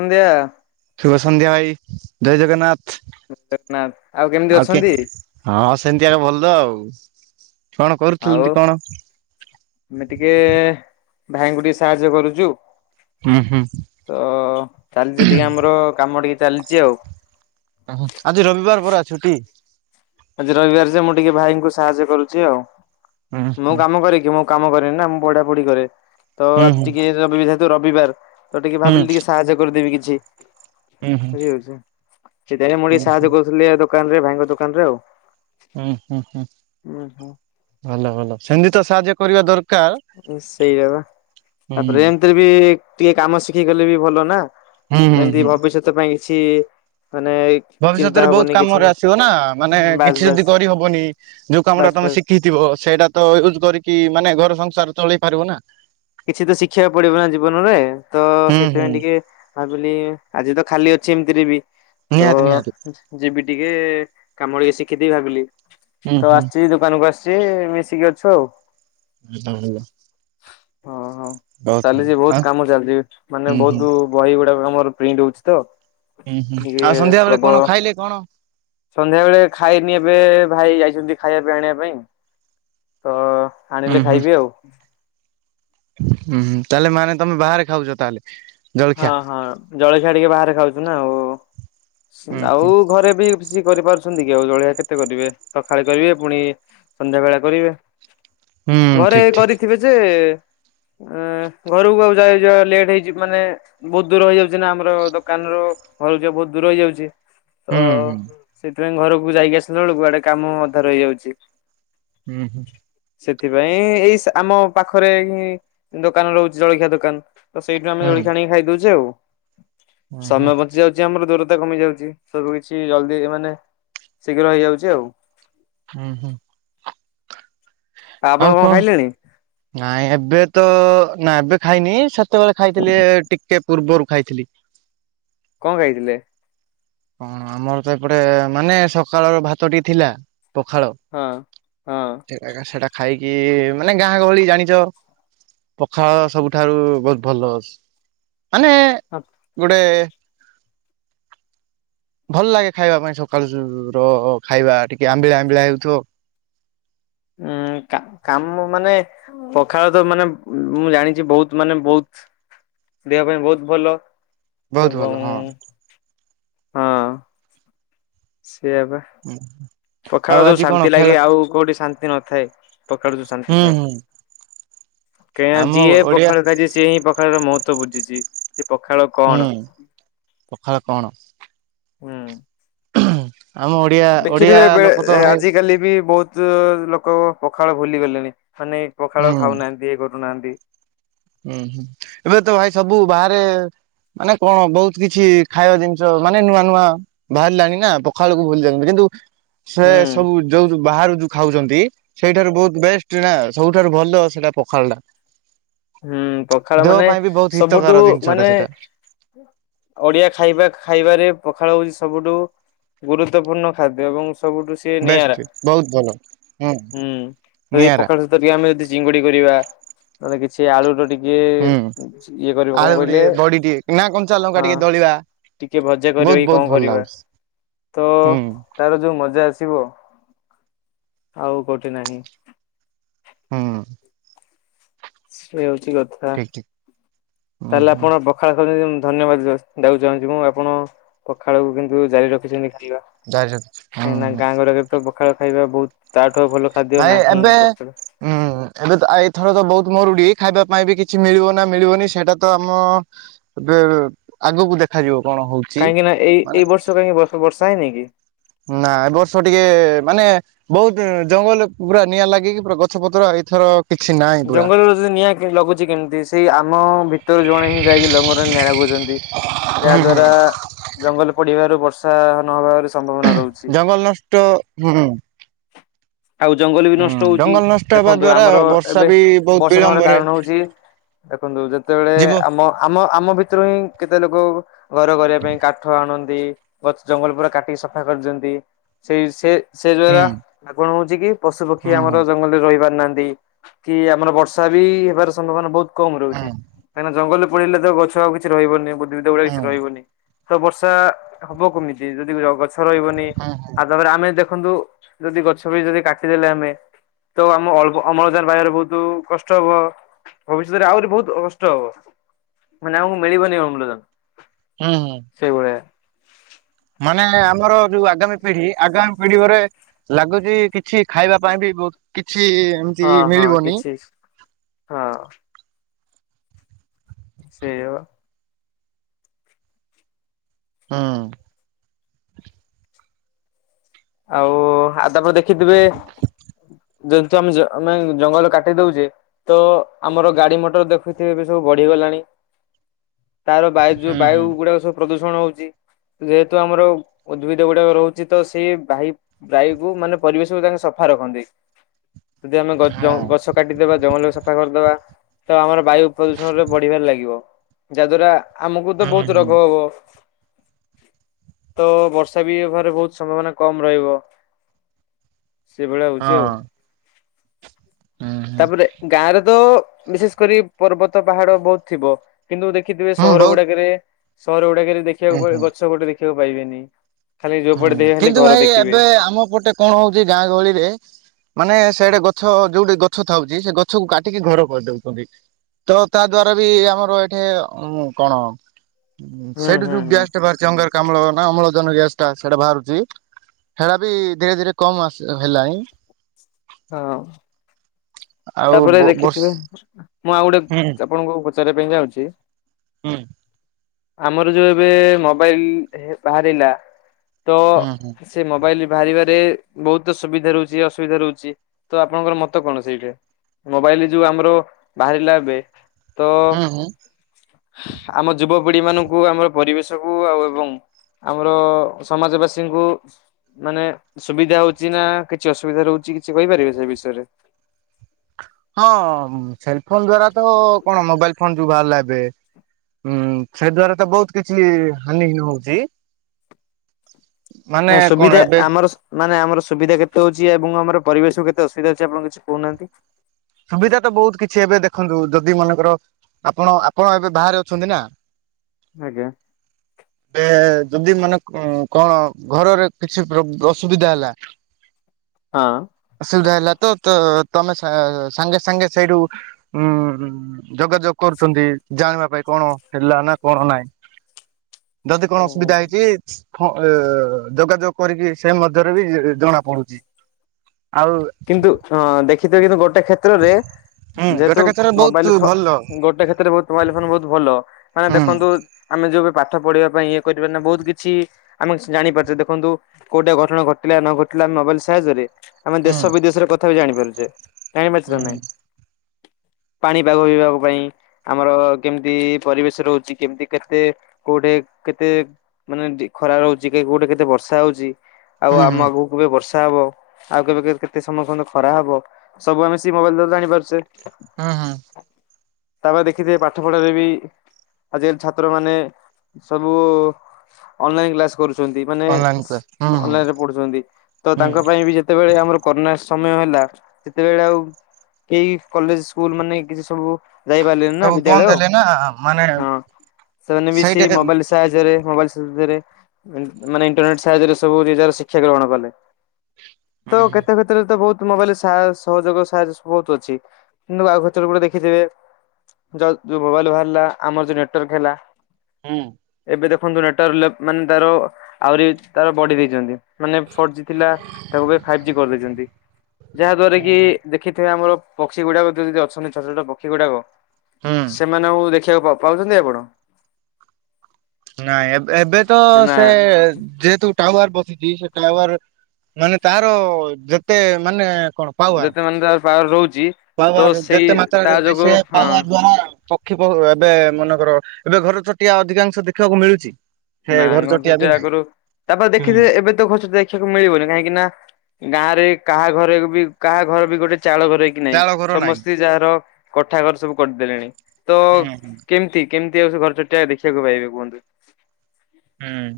ସନ୍ଧ୍ୟା ଶୁଭ ସନ୍ଧ୍ୟା ଭାଇ ଜୟ ଜଗନ୍ନାଥ ଜଗନ୍ନାଥ କେମିତି ଆଉ କେ ଅଛନ୍ତି? ହଁ ଆଉ ସେମିତି ଭଲ ଆଉ । ଆଉ ଆମେ ଟିକେ୍ ଭାଇଙ୍କୁ ଟିକେ ସାହାଯ୍ୟ କରୁଚୁ ହୁଁ ହୁଁ । ଅ ଚାଲିଛି ଟିକେ ଆମର କାମ ଟିକେ ଚାଲିଛି ଆଉ ଆହା ଆଜି ରବିବାର ପରା ଛୁଟି ଆଜି ରବିବାର ଯେ ମୁଁ ଟିକେ ଭାଇଙ୍କୁ ସାହାଯ୍ୟ କରୁଛି ଆଉ ହୁଁ ମୁଁ କାମ କରିକି ମୁଁ କାମ କରେନି ନା ମୁ ପଢା ପୁଢି କରେ ତ ହୁଁ ହୁଁ ଆଜିକି ତ ବାର ଯେହେତୁ ରବିବାର ତ ଟିକେ ହୁଁ ଭାବିଲି ଟିକେ ସାହାଯ୍ୟ କରିଦେବି କିଛି ହୁଁ ହୁଁ ହୁଁ ବୁଝିହୋଉଛି ସେଥିପାଇ ମୁଁ ହୁଁ ଟିକେ ସାହାଯ୍ୟ କରୁଥିଲି ଦୋକାନରେ ଭାଇଙ୍କ ଦୋକାନରେ ଆଉ ହୁଁ ହୁଁ ହୁଁ ଉଁ ହୁଁ ଭଲ ଭଲ ସେମିତି ତ ସାହାଯ୍ୟ କରିବା ଦର ସେଇଆ ବା ହୁଁ ତାପରେ ଏମିତିରେ ବି ଟିକେ କାମ ଶିଖୀ ଗଲେ ବି ଭଲ ନା ହୁଁ ହୁଁ ଯେମିତି ହୁଁ ଭବିଷ୍ୟତି ପାଇଁ କିଛି ମାନେ ଚିନ୍ତା ଭବିଷ୍ୟତରେ ବହୁତ ହବନି କିଛି କାମରେ ନାହିଁ ଆସିବ ନା ମାନେ ବାସ୍ କିଛି ଯଦି ବାସ୍ କରିହବନି ଯୋଉ କାମଟା ବାସ୍ ତମେ ବାସ୍ ଶିଖିଥିବ କ୍ଲୋ ସେଇଟା ତ ୟୁଜ୍ କରିକି ମାନେ ଘର ସଂସାର ଚଲେଇ ପାରିବ ନା କିଛି ତ ଶିଖିବାକୁ ପଡିବ ନା ଜୀବନରେ ତ ହୁଁ ହୁଁ ସେଥିପାଇଁ ଟିକେ ଭାବିଲି ଆଜି ତ ଖାଲି ଅଛି ସେମିତିରେ ବିଇ ନିହାତି ନିହାତି ଟିକେ କାମ ଟିକେ ଶିଖିଦବି ଭାଗିଲି ହୁଁ ତ ହୁଁ ଆସିଚ ଦୋକାନକୁ ଆସି ଜେ ମିଶିକି ଅଛ ଆଉ ଭଲ ଭଲ ହଁ ହଁ ବହୁତ ଭଲ ଚାଲିଛି ବହୁତ ଆଉ କାମ ଚାଲିଛି ମାନେ ହୁଁ ହୁଁ ବହୁତ ବହି ଗୁଡାକ ଆମର ପ୍ରିଣ୍ଟ ହଉଛି ତ ହୁଁ ହୁଁ ଟିକେ ଆଉ ସନ୍ଧ୍ୟା ବେଳେ ପ୍ରବଳ କଣ ଖାଇଲେ କଣ? ସନ୍ଧ୍ୟାବେଳେ ଖାଇନି ଏବେ ଭାଇ ଯାଇଛନ୍ତି ଖାଇବା ପାଇଁ ଆଣିବା ପାଇଁ ତ ହୁଁ ଆଣିଲେ ହୁଁ ଖାଇବି ଆଉ। ହୁଁ - ହୁଁ ତାହେଲେ ମାନେ ତମେ ବାହାରେ ଖାଉଛ ତାହେଲେ। ଜଳଖିଆ। ହଁ- ହଁ ଜଳଖିଆ ଟିକେ ବାହାରେ ଖାଉଛୁ ନା ଆଉ। ହୁଁ ହୁଁ ଆଉ ଘରେ ବି [unintelligible] କରିପାରୁ ଅଛନ୍ତି କି ଆଉ ଜଳଖିଆ କେତେ କରିବେ? ସଖାଳେ କରିବେ ପୁଣି ସନ୍ଧ୍ୟାବେଳେ କରିବେ। ହୁଁ ଘରେ ଠିକ ଠିକ କରିଥିବେ ଯେ ଆ ଘରକୁ ଆଉ ଯାଉ ଯାଉ ଲେଟ୍ ହେଇଛି ମାନେ ବହୁତ ଦୂର ହେଇଯାଉଛି ନା ଆମର ଦୋକାନରୁ ଘରକୁ ଯିବାକୁ ବହୁତ ଦୂର ହେଇଯାଉଛି। ତ ହୁଁ ହୁଁ ସେଥିପାଇଁ ଘରକୁ ଯାଇକି ଆସିଲା ବେଳକୁ ଆଡେ କାମ ଅଧା ରହିଯାଉଛି। ହୁଁ - ହୁଁ। ସେଥିପାଇଁ ଏଇ ଆମ ପାଖରେ ଏଇ ଦୋକାନ ରହୁଛି ଜଳଖିଆ ଦୋକାନ। ତ ସେଇଠୁ ଆମେ ହୁଁ। ଜଳଖି ଆ ଖାଇଦଉଚୁ ଆଉ, ହୁଁ ହୁଁ ସମୟ ବଞ୍ଚି ଯାଉଛି ଆମର ଦୂର ତା କମି ଯାଉଛି ସବୁ କିଛି ଜଲଦି ମାନେ ଶୀଘ୍ର ହେଇଯାଉଛି ଆଉ। ହୁଁ - ହୁଁ। ଆପଣ ଆଉ କଣ? ଖାଇଲେଣି ନାଇଁ ଏବେ ତ ନା ଏବେ ଖାଇନି ସେତେବେଳେ ଖାଇଥିଲି ଟିକେ ପୂର୍ବରୁ ଖାଇଥିଲି। କଣ ଖାଇଥିଲେ? କଣ ଆମର ତ ଏପଟେ ମାନେ ସକାଳର ଭାତ ଟିକେ ଥିଲା। ପଖାଳ ହଁ ହଁ ସେଟା ଏକା ସେଟା ଖାଇକି ମାନେ ଗାଁ ଗହଳି ଜାଣିଛ। ପଖାଳ ସବୁଠାରୁ ବହୁତ ଭଲ। ଅ ମାନେ ଗୋଟେ ଭଲ ଲାଗେ ଖାଇବା ପାଇଁ ସକାଳୁ ଜୁ ର ଖାଇବା ଟିକେ ଆମ୍ବିଳା ଆମ୍ବିଳା ହେଉଥିବ। ଉଁ କା କାମ ମାନେ ପଖାଳ ତ ମାନେ ମୁଁ ଜାଣିଛି ବହୁତ ମାନେ ବହୁତ ଦେହ ପାଇଁ ବହୁତ ଭଲ। ବହୁତ ଭଲ ଏବଂ ହଁ। ହଁ। ସେଇଆ ବା [unintelligible] ପଖାଳ ଆଉ ଯୋଉ ଆଜି କଣ ଶାନ୍ତି ଖେଳ ଲାଗେ ଆଉ କୋଉଠି ଶାନ୍ତି ନଥାଏ। ପଖାଳରେ ଯୋଉ ଶାନ୍ତି ହୁଁ ଥାଏ। ହୁଁ କାଇଁ ନା ଆମ ଯିଏ ଓଡିଆ ପଖାଳ ଟା ସିଏ ହିଁ ପଖାଳର ମହ ତ୍ଵ ବୁଝିଛି, ଯେ ପଖାଳ ହୁଁ କଣ? ପଖାଳ କଣ ହୁଁ। ଆମ ଓଡିଆ ଓଡିଆ ଦେଖିଥିବେ ଏବେ ଲୋକ ତ ଭାଇ ହୁଁ ଆଜିକାଲି ବି ବହୁତ ଯୋଉ ଲୋକ ପଖାଳ ଭୁଲି ଗଲେଣି ମାନେ ପଖାଳ ଖାଉନାହାନ୍ତି ଇଏ କରୁନାହାନ୍ତି। ହୁଁ- ହୁଁ ଏବେ ତ ଭାଇ ସବୁ ବାହାରେ ମାନେ କଣ ବହୁତ କିଛି ଖାଇବା ଜିନିଷ, ମାନେ ନୂଆ ନୂଆ ବାହାରିଲାଣି ନା ପଖାଳ କୁ ଭୁଲିି ଯାଉଛନ୍ତି। କିନ୍ତୁ ସେ ହୁଁ ସବୁ ଯୋଉ ବାହାରୁ ଯୋଉ ଖାଉଛନ୍ତି, ସେଇଠାରୁ ବହୁତ ବେଷ୍ଟ ନା ସବୁଠାରୁ ଭଲ ସେଇଟା ପଖାଳଟା। ହୁଁ ପଖାଳ ମାନେ ସବୁଠୁ ହିତକାର ଜିନିଷ ଟା ମାନେ ସେଇଟା। ଓଡିଆ ଖାଇବା ଖାଇବାରେ ପଖାଳ ହଉଛି ସବୁଠୁ ଗୁରୁତ୍ୱପୂର୍ଣ୍ଣ ଖାଦ୍ୟ ଏବଂ ସବୁଠୁ ସେ ନିଆରା। ବେଷ୍ଟ ବହୁତ ଭଲ ହୁଁ ଯଦି ନିଆରା ପଖାଳ ସହିତ ଟିକେ ଆମେ ଯଦି ଚିଙ୍ଗୁଡି କରିବା, ନହେଲେ କିଛି ଆଳୁର ଟିକେ ହୁଁ ଇଏ ଇଏ କରିବେ କଣ ଆଳୁ ଟିକେ କହିଲେ ବଡି ଟିକେ ନା କଞ୍ଚା ଲଙ୍କା ହଁ। ଟିକେ ଦଳିବା ଟିକେ ଭଜା କରିବା ବହୁତ କି ବହୁତ କଣ ଭଲ କରିବା, ଲାଗୁଛି ତ ହୁଁ ତାର ଯୋଉ ମଜା ଅଛି ଥିବ ଆଉ କୋଉଠି ନାହିଁ? ହୁଁ। ସେଇଆ ହଉଛି କଥା, ଠିକ ଠିକ ହୁଁ ତାହେଲେ ହୁଁ ଆପଣ ପଖାଳ ଖାଉଛନ୍ ଧନ୍ୟବାଦ [unintelligible] ଆପଣ ପଖାଳକୁ କିନ୍ତୁ ଜାରି ରଖିଛନ୍ତି। କାହିଁକି ନା ହୁଁ ଗାଁ ଗୁଡ଼ାରେ ତ ପଖାଳ ଖାଇବା ବହୁତ୍ ନାଇଁ ଏବେ ଉଁ ଏବେ ତ ଏଇଥର ତ ବହୁତ ମରୁଡି ଖାଇବା ପାଇଁ ବି କିଛି ମିଳିବ ନା ମିଳିବନି ସେଇଟା ତ ଆମ ବେ ଆଗକୁ ଦେଖାଯିବ। କଣ ହଉଛି କାହିଁକି ନା ଏଇ ମାନେ ଏଇ ବର୍ଷ କାହିଁକି ବର୍ଷ ବର୍ଷା ହେଇନି କି? ନା ଏବର୍ଷ ଟିକେ ମାନେ ବହୁତ ଜଙ୍ଗଲ ପୁରା ନିଆଁ ଲାଗିକି ପୁରା ଗଛ ପତ୍ର ଏଇଥର କିଛି ନାହିଁ ପୁରା ଜଙ୍ଗଲରେ ଯଦି ନିଆଁ କେମିତି ଲାଗୁଛି କେମିତି ସେଇ ଆମ ଭିତରୁ ଜଣେ ହିଁ ଯାଇକି ଜଙ୍ଗଲରେ ନିଆଁ ଲଗଉଚନ୍ତି । ଯା ଦ୍ଵାରା ଜଙ୍ଗଲ ପୋଡିବାରୁ ବର୍ଷା ନହବାରୁ ଜଙ୍ଗଲ ନଷ୍ଟ ହୁଁ, ଆଉ ଜଙ୍ଗଲ ବି ନଷ୍ଟ ହୁଁ ହଉଛି ଜଙ୍ଗଲ ନଷ୍ଟ ହେବା ଦେଖନ୍ତୁ ଦ୍ଵାରା ଆମର ବର୍ଷା ଏବେ ବି ବହୁତ ବର୍ଷା ନ ହେବାର ବିଳମ୍ବରେ କାରଣ ହଉଚି ଦେଖନ୍ତୁ ଯେତେବେଳେ ଯିବ। ଆମ ଆମ ଆମ ଭିତରୁ ହିଁ କେତେ ଲୋକ ଘର କରିବା ପାଇଁ କାଠ ଆଣନ୍ ନ୍ତି ଗଛ ଜଙ୍ଗଲ ପୁରା କାଟିକି ସଫା କରିଦିଅନ୍ତି, ସେଇ ସେ ସେ ହୁଁ ଦ୍ଵାରା ଆପଣ କି ପଶୁ ପକ୍ଷୀ ହୁଁ ହୁଁ ଆମର ଜଙ୍ଗଲରେ ରହି ପାରୁନାହାନ୍ତି କି ଆମର ବର୍ଷା ବି ହେବାର ସମ୍ଭାବନା ବହୁତ କମ ହୁଁ ରହୁଛି କାହିଁକିନା ଜଙ୍ଗଲରେ ପଳିଲେ ତ ଗଛ ଆଉ କିଛି ରହିବନି ବୁଦ୍ଧିଧ ଭଳିଆ ହୁଁ କିଛି ରହିବନି। ତ ବର୍ଷା ହବ କେମିତି ଯଦି ଗଛ ରହିବନି ହୁଁ ହୁଁ ଆ ତାପରେ ଆମେ ଦେଖ ଦେଖନ୍ତୁ ଯଦି ଗଛ ବି ଯଦି କାଟିଦେଲେ ଆମେ ତ ଆମ ଅମଳଜାନ ପାଇବାର ବହୁତ କଷ୍ଟ ହବ ଭବିଷ୍ୟତରେ ଆହୁରି ବହୁତ କଷ୍ଟ ହବ। ମାନେ ଆମକୁ ମିଳିବନି ଅମ୍ଳଜାନ। ହୁଁ ହୁଁ, ସେଇଭଳିଆ। ମାନେ ଆମର ଯୋଉ ଆଗାମୀ ପିଢି ଆଗାମୀ ପିଢିରେ ଲାଗୁଛି କିଛି ଖାଇବା ପାଇଁ ବି ବହୁତ କି କିଛି ଏମତି ହଁ ହଁ ମିଳିବନି। କିଛି ହଁ ସେଇଆ ବା। ହୁଁ, ଆଉ ଆ ତାପରେ ଦେଖିଥିବେ ଯେହେତୁ ଆମେ ନାଇଁ ଜଙ୍ଗଲ କାଟି ଦଉଚେ ତ ଆମର ଗାଡି ମଟର ଦେଖୁଥିବେ ବି ସବୁ ବଢିବା ତାର ବାୟୁ ହୁଁ ବାୟୁ ହୁଁ ଗୁଡାକ ସବୁ ପ୍ରଦୁ ହଉଛି ଯେହେତୁ ଆମର ଉଦ୍ଭିଦ ଗୁଡାକ ରହୁଛି ତ ସିଏ ଭାଇ ବାୟୁକୁ ମାନେ ପରିବେଶକୁ ତାଙ୍କେ ସଫା ରଖନ୍ତି। ଯଦି ଆମେ ଗଛ ହଁ ଜଙ୍ଗ କାଟିଦବା ଜଙ୍ଗଲକୁ ସଫା କରିଦବା ତ ଆମର ବାୟୁ ପ୍ରଦୂଷଣରେ ବଢିବାରେ ଲାଗିବ ଯାଦ୍ୱାରା ଆମକୁ ତ ହୁଁ ବହୁତ ରୋଗ ହୁଁ ହବ। ତ ବର୍ଷା ବି ହବାରେ ବହୁତ ସମ୍ଭାବନା କମ ରହିବ ସେଭଳିଆ ହଁ ହଉଛି ଆଉ। ହୁଁ ହୁଁ ତାପରେ ଗାଁରେ ତ ବିଶେଷ କରି ପର୍ବତ ପାହାଡ ବହୁତ ଥିବ। କିନ୍ତୁ ଦେଖିଥିବେ ହୁଁ ସହର ବହୁତ ଗୁଡାକେରେ ସହର ଗୁଡାକେରେ ହୁଁ ଦେଖିବାକୁ ହୁଁ ଗଛ ଗୁଟେ ଦେଖିବାକୁ ପାଇବେନି। ଖାଲି ଯୋଉ ପଟେ ଦେବେ ହୁଁ ଖାଲି କିନ୍ତୁ ଘର ଭାଇ ଦେଖିବେ। ଏବେ ଆମ ପଟେ କଣ ହଉଛି ଗାଁ ଗହଳିରେ ମାନେ ସିଆଡେ ଗଛ ଯୋଉଠି ଗଛ ଥାଉଛି ସେ ଗଛକୁ କାଟିକି ଘର କରିଦଉଛନ୍ତି। ତ ତା ଦ୍ଵାରା ବି ଆମର ଏଠେ କଣ ହଁ ହୁଁ ସେଇଠୁ ହୁଁ ଯୋଉ ହୁଁ ଗ୍ୟାସ ଟା ବାହାରିଛି ଅଙ୍ଗାର କାମ୍ଳ ନା ଅମ୍ଳଜାନ ଗ୍ୟାସ ସେରା ବାହାରୁଛି ହେରା ବି ଧୀରେ ଧୀରେ କମ ଆସ ହେଲାଣି। ହଁ, ଆଉ ତାପରେ ବ ବର୍ଷ ଦେଖିଥିବେ ମୁଁ ଆଉ ଗୋଟେ ହୁଁ ଆପଣଙ୍କୁ ପଚାରିବା ପାଇଁ ଯାଉଛି ହୁଁ, ଆମର ଯୋଉ ଏବେ ମୋବାଇଲ ବାହାରିଲା ତ ହୁଁ ହୁଁ ସେ ମୋବାଇଲ ବାହାରିବାରେ ବହୁତ ସୁବିଧା ରହୁଛି ଅସୁବିଧା ରହୁଛି ତ ଆପଣଙ୍କର ମତ କଣ ସେଇଠେ ମୋବାଇଲ ଯୋଉ ଆମର ବାହାରିଲା ଏବେ ତ ହୁଁ ହୁଁ ଆମ ଯୁବକ ବୁଢୀ ମାନଙ୍କୁ ଆମର ପରିବେଶକୁ ଆଉ ଏବଂ ଆମର ସମାଜ ବାସୀଙ୍କୁ ମାନେ ସୁବିଧା ହଉଛି ନା କିଛି ଅସୁବିଧା ରହୁଛି କିଛି କହିପାରିବେ ସେ ବିଷୟରେ ହଁ ସେଲ ଫୋନ ଦ୍ଵାରା ତ କଣ ମୋବାଇଲ ଫୋନ ଯଉ ବାହାରିଲା ଏବେ। ହୁଁ ସେ ଦ୍ଵାରା ତ ବହୁତ କିଛି ହାନି ହିନି ହଉଛି। ମାନେ ନା କଣ ସୁବିଧା ଏବେ ଆମର ଶୁ ମାନେ ଆମର ସୁବିଧା କେତେ ହଉଛି ଏବଂ ଆମର ପରିବେଶ କେତେ ଅସୁବିଧା ହଉଛି ଆପଣ କିଛି କହୁନାହାନ୍ତି। ସୁବିଧା ତ ବହୁତ କିଛି ଏବେ ଦେଖନ୍ତୁ ଯଦି ମନେଙ୍କର ଆପଣ ଆପଣ ଏବେ ବାହାରେ ଅଛନ୍ତି ନା? ଆଜ୍ଞା। ଏବେ ଯଦି ମାନେ କ-କଣ ଘରରେ କିଛି ପ୍ରୋ ଅସୁବିଧା ହେଲା। ଅସୁବିଧା ହେଲା ତ-ତ-ତମେ ଶା ସାଙ୍ଗେ ସାଙ୍ଗେ ସେଇଠୁ ଉଁ ଯୋଗାଯୋଗ କରୁଛନ୍ତି ଜାଣିବା ପାଇଁ କଣ ହେଲା ନା କଣ ନାଇଁ। [inaudible] ଯଦି କଣ ହଁ। ଅସୁବିଧା ଓହୋ ହେଇଛି ଅ-ଅ ଯୋଗାଯୋଗ କରିକି ସେ ମଧ୍ୟରେ ବି ଜଣା ପଡୁଛି। ଆଉ କିନ୍ତୁ ହଁ ଦେଖିଥିବ କିନ୍ତୁ ଗୋଟେ ଗୋଟେ କ୍ଷେତ୍ରରେ ଯେହେତୁ ଗୋଟା କଥାରେ ମୋବାଇଲ ବହୁତ ଫୋ ଭଲ ଗୋଟେ କ୍ଷେତ୍ରରେ ବହୁତ ମୋବାଇଲ ଫୋନ ବହୁତ ଭଲ। ମାନେ ହୁଁ ଦେଖନ୍ତୁ ଆମେ ଆମେ ଯୋଉ ପାଠ ପଢିବା ପାଇଁ ଇଏ କରିପାର ନା ବହୁତ କିଛି ଆମେ ଜାଣିପାରୁଛେ ଦେଖନ୍ତୁ କୋଉଠି ଅଘଟଣ ଘଟିଲା ନ ଘଟିଲା ମୋବାଇଲ ସାହାଯ୍ୟରେ ଆମେ ହୁଁ। ଦେଶ ବିଦେଶର କଥା ବି ଜାଣିପାରୁଛେ, ଜାଣି ପାରୁଛେ ହୁଁ ନା ନାଇଁ? ପାଣିପାଗ ବିଭାଗ ପାଇଁ ଆମର କେମିତି ପରିବେଶ ରହୁଛି କେମିତି କେତେ କୋଉଠି କେତେ ମାନେ ଖରା ରହୁଛି କି କୋଉଠି କେତେ ବର୍ଷା ହଉଚି ଆଉ ହୁଁ ଆମ ହୁଁ। ଆଗକୁ କେବେ ବର୍ଷା ହବ ଆଉ କେବେ କେ କେ କେତେ ସମସ୍ତଙ୍କ ଖରା ହବ ସବୁ ସେଇ ମୋବାଇଲ୍ ଜାଣିପାରୁଛେ। ହୁଁ ହୁଁ। ତାପରେ ଦେଖିଥେ ପାଠ ପଢାରେ ବି ଆଜିକାଲି ଛାତ୍ର ମାନେ ସବୁ ଅନଲାଇନ୍ କ୍ଲାସ୍ କରୁଛନ୍ତି ମାନେ ଅନଲାଇନ କ୍ଲାସ ହୁଁ ହୁଁ ଅନଲାଇନରେ ପଢ଼ୁଛନ୍ତି ତ ହୁଁ ତାଙ୍କ ପାଇଁ ବି ଯେତେବେଳେ ଆମର କରୋ ସମୟ ହେଲା ସେତେବେଳେ ଆଉ କେହି କଲେଜ ସ୍କୁଲ ମାନେ କିଛି ସବୁ ଯାଇପାରିଲନି ନା ସବୁ ବିଦ୍ୟାଳୟ, ବନ୍ଦ ହେଲେ ନା ମାନେ ହଁ ସେମାନେ ବି ସେଇଟା ସେଇ ମୋବାଇଲ ସାହାଯ୍ୟରେ ମୋବାଇଲ ଫେରେ ମାନେ ଇଣ୍ଟରନେଟ ସାହାଯ୍ୟରେ ସବୁ ନିଜର ଶିକ୍ଷା ଗ୍ରହଣ କଲେ। ତ ହୁଁ ହୁଁ। କେତେ କ୍ଷେତ୍ରରେ ବହୁତ ମୋବାଇଲ ସାହ-ସହଯୋଗ ସାହାଯ୍ୟ ବହୁତ ଅଛି, କିନ୍ତୁ ଆଉ ଗୋଟେ ଦେଖିଥିବେ ଯଉ ଯୋଉ ମୋବାଇଲ ବାହାରିଲା ଆମର ଯୋଉ ନେଟୱାର୍କ ହେଲା ହୁଁ। ଏବେ ଦେଖନ୍ତୁ ନେଟୱାର୍କ ଲେ ମାନେ ତାର ଆହୁରି ତାର ବଢି ଦେଇଛନ୍ତି, ମାନେ ଫୋର୍ ଜି ଥିଲା ତାକୁ ଏବେ ଫାଇଭ କରିଦେଇଛନ୍ତି ଯାହା ଦ୍ଵାରା କି ଦେଖିଥିବେ ଆମର ପକ୍ଷୀ ଗୁଡାକ ଯୋଉ ଅଛନ୍ତି ଛୋଟ ଛୋଟ ପକ୍ଷୀ ଗୁଡାକ ହୁଁ ସେମାନଙ୍କୁ ଦେଖିବାକୁ ପାଉ ପାଉଛନ୍ତି ଆପଣ? ନାଇଁ ଏବେ ଏବେ ତ ନା ସେ ଯେହେତୁ ଟାୱାର ବ ଦିସ ଟାୱାର ମାନେ ତାର ଯେତେ ମାନେ କଣ ପାୱାର, ଯେତେ ମାନେ ତାର ପାୱାର ରହୁଛି ତ ପାୱାର ସେଇ ଯେତେ ତା ମାତ୍ରାରେ ଯୋଗୁ ସେ ହଁ ପାୱାର ଦ୍ଵାରା ଏବେ ମନେକର ଏବେ ଘର ଚଟିଆ ଅଧିକାଂଶ ଦେଖିବାକୁ ମିଳୁଛି? ସେ ନା ଘର ବି ଚଟିଆ ନାହିଁ। ଆଗରୁ ତାପରେ ହୁଁ। ଦେଖିଥିବେ ଏବେ ତ ଘଛ ଦେଖିବାକୁ ମିଳିବନି କାହିଁକି ନା ଗାଁରେ କାହା ଘରେ ବି କାହା ଘର ବି ଗୋଟେ ଚାଳ ଘରେ କି ନାହିଁ ଚାଳ ଘର ନାହିଁ ସମସ୍ତେ ଯାହାର କୋଠା ଘର ସବୁ କରିଦେଲେଣି ତ ହୁଁ ହୁଁ କେମିତି କେମିତି ଆଉ ସେ ଘର ଚଟିଟା ଦେଖିବାକୁ ପାଇବେ କୁହନ୍ତୁ। ହୁଁ।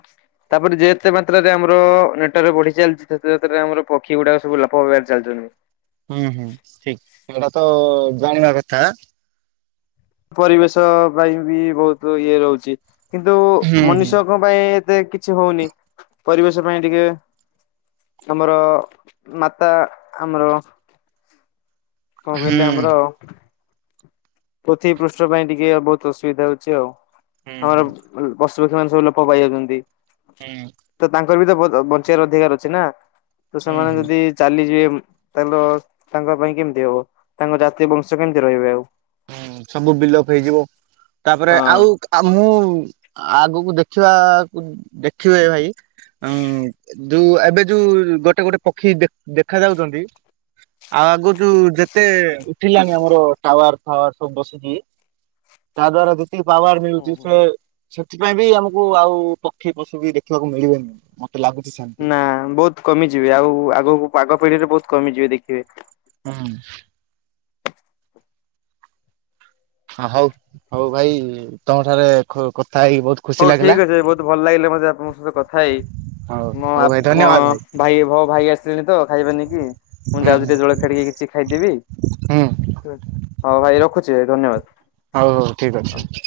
ନମସ୍କାର। ତାପରେ ଯେତେ ମାତ୍ରାରେ ଆମର ନେଟୱର୍କ ବଢି ଚାଲିଛି ସେତେ ମାତ୍ରାରେ ଆମର ପକ୍ଷୀ ଗୁଡାକ ସବୁ ଲୋପ ହେବାରେ ଚାଲୁଛନ୍ତି। ହୁଁ ହୁଁ ଠିକ ସେଟା ତ ଜାଣିବା କଥା। ପରିବେଶ ପାଇଁ ବି ବହୁତ ଇଏ ରହୁଛି, କିନ୍ତୁ ହୁଁ ହୁଁ ମନୁଷ୍ୟଙ୍କ ପାଇଁ ଏତେ କିଛି ହଉନି ପରିବେଶ ପାଇଁ ଟିକେ ଆମର ମାତା ଆମର କଣ ହୁଁ। କହିଲେ ଆମର ପୋଥିବ ପୃଷ୍ଠ ପାଇଁ ଟିକେ ବହୁତ ଅସୁବିଧା ହଉଛି ଆଉ ହୁଁ ହଁ ହୁଁ [unintelligible] ଲୋକ ପାଇ ଯାଉଛନ୍ତି। ହୁଁ। ର ବି ତ ବଞ୍ଚିବାର ଅଧିକାର ଅଛି ନା ତ ହୁଁ ହୁଁ ସେମାନେ ହୁଁ ଯଦି ଚାଲିଯିବେ ତାେଲେ ତାଙ୍କ ପାଇଁ କେମିତି ହବ ତାଙ୍କ ଜାତୀୟ ବଂଶ କେମିତି ରହିବେ ଆଉ। ହୁଁ ସବୁ ବିଲପ ହେଇଯିବ। ତାପରେ ହଁ। ଆଉ ମୁଁ ଆଗକୁ ଦେଖିବାକୁ ଦେଖିବେ ଭାଇ ଉ ଯୋଉଁ ଏବେ ଯୋଉଁ ଗୋଟେ ଗୋଟେ ପକ୍ଷୀ ଦେଖା ଯାଉଛନ୍ତି। ଆଉ ଆଗ ଯେତେ ଉଠିଲାନି ଆମର ଟାୱାର ଟାୱାର ସବୁ ବସିଛି ତା ଦ୍ଵାରା ଯେତିକି ପାୱାର ଦେଉଚି ହୁଁ ସିଏ ହୁଁ। ସେଥିପାଇଁ ବି ଆମକୁ ଆଉ ପକ୍ଷୀ ପଶୁ ବି ଦେଖିବାକୁ ମିଳିବେନି। ଲାଗୁଛି ସେମିତି। ନା ବହୁତ କମିଯିବେ ଆଉ ଆଗକୁ ଆଗ ପିଢିରେ ବହୁତ କମିଯିବେ ଦେଖିବେ। ହଁ। ହଉ ହଉ ଭାଇ ତମ ଠାରେ ହେଇକି ବହୁତ ଖୁସି ହଉ ଲାଗିଲା ଠିକ ଅଛି ବହୁତ ଭଲ ଲାଗିଲେ ମତେ ଆପଣଙ୍କ ସହିତ କଥା ହେଇ ହଉ ମୋ ହଉ ଭାଇ ମୋ ଧନ୍ୟବାଦ ଭାଇ ଭଉ ଭାଇ ଆସିିଲଣି ତ ଖାଇବା ନେଇକି। ମୁଁ ହୁଁ ଯାଉଛି ଟ ହୁଁ ଜଳଖିଆ ଟିକେ କିଛି ଖାଇଦେବି। ହୁଁ ହଁ ଭାଇ ରଖୁଛି। ଭାଇ ଧନ୍ୟବାଦ। ହଉ ହଉ ଠିକ ଅଛି।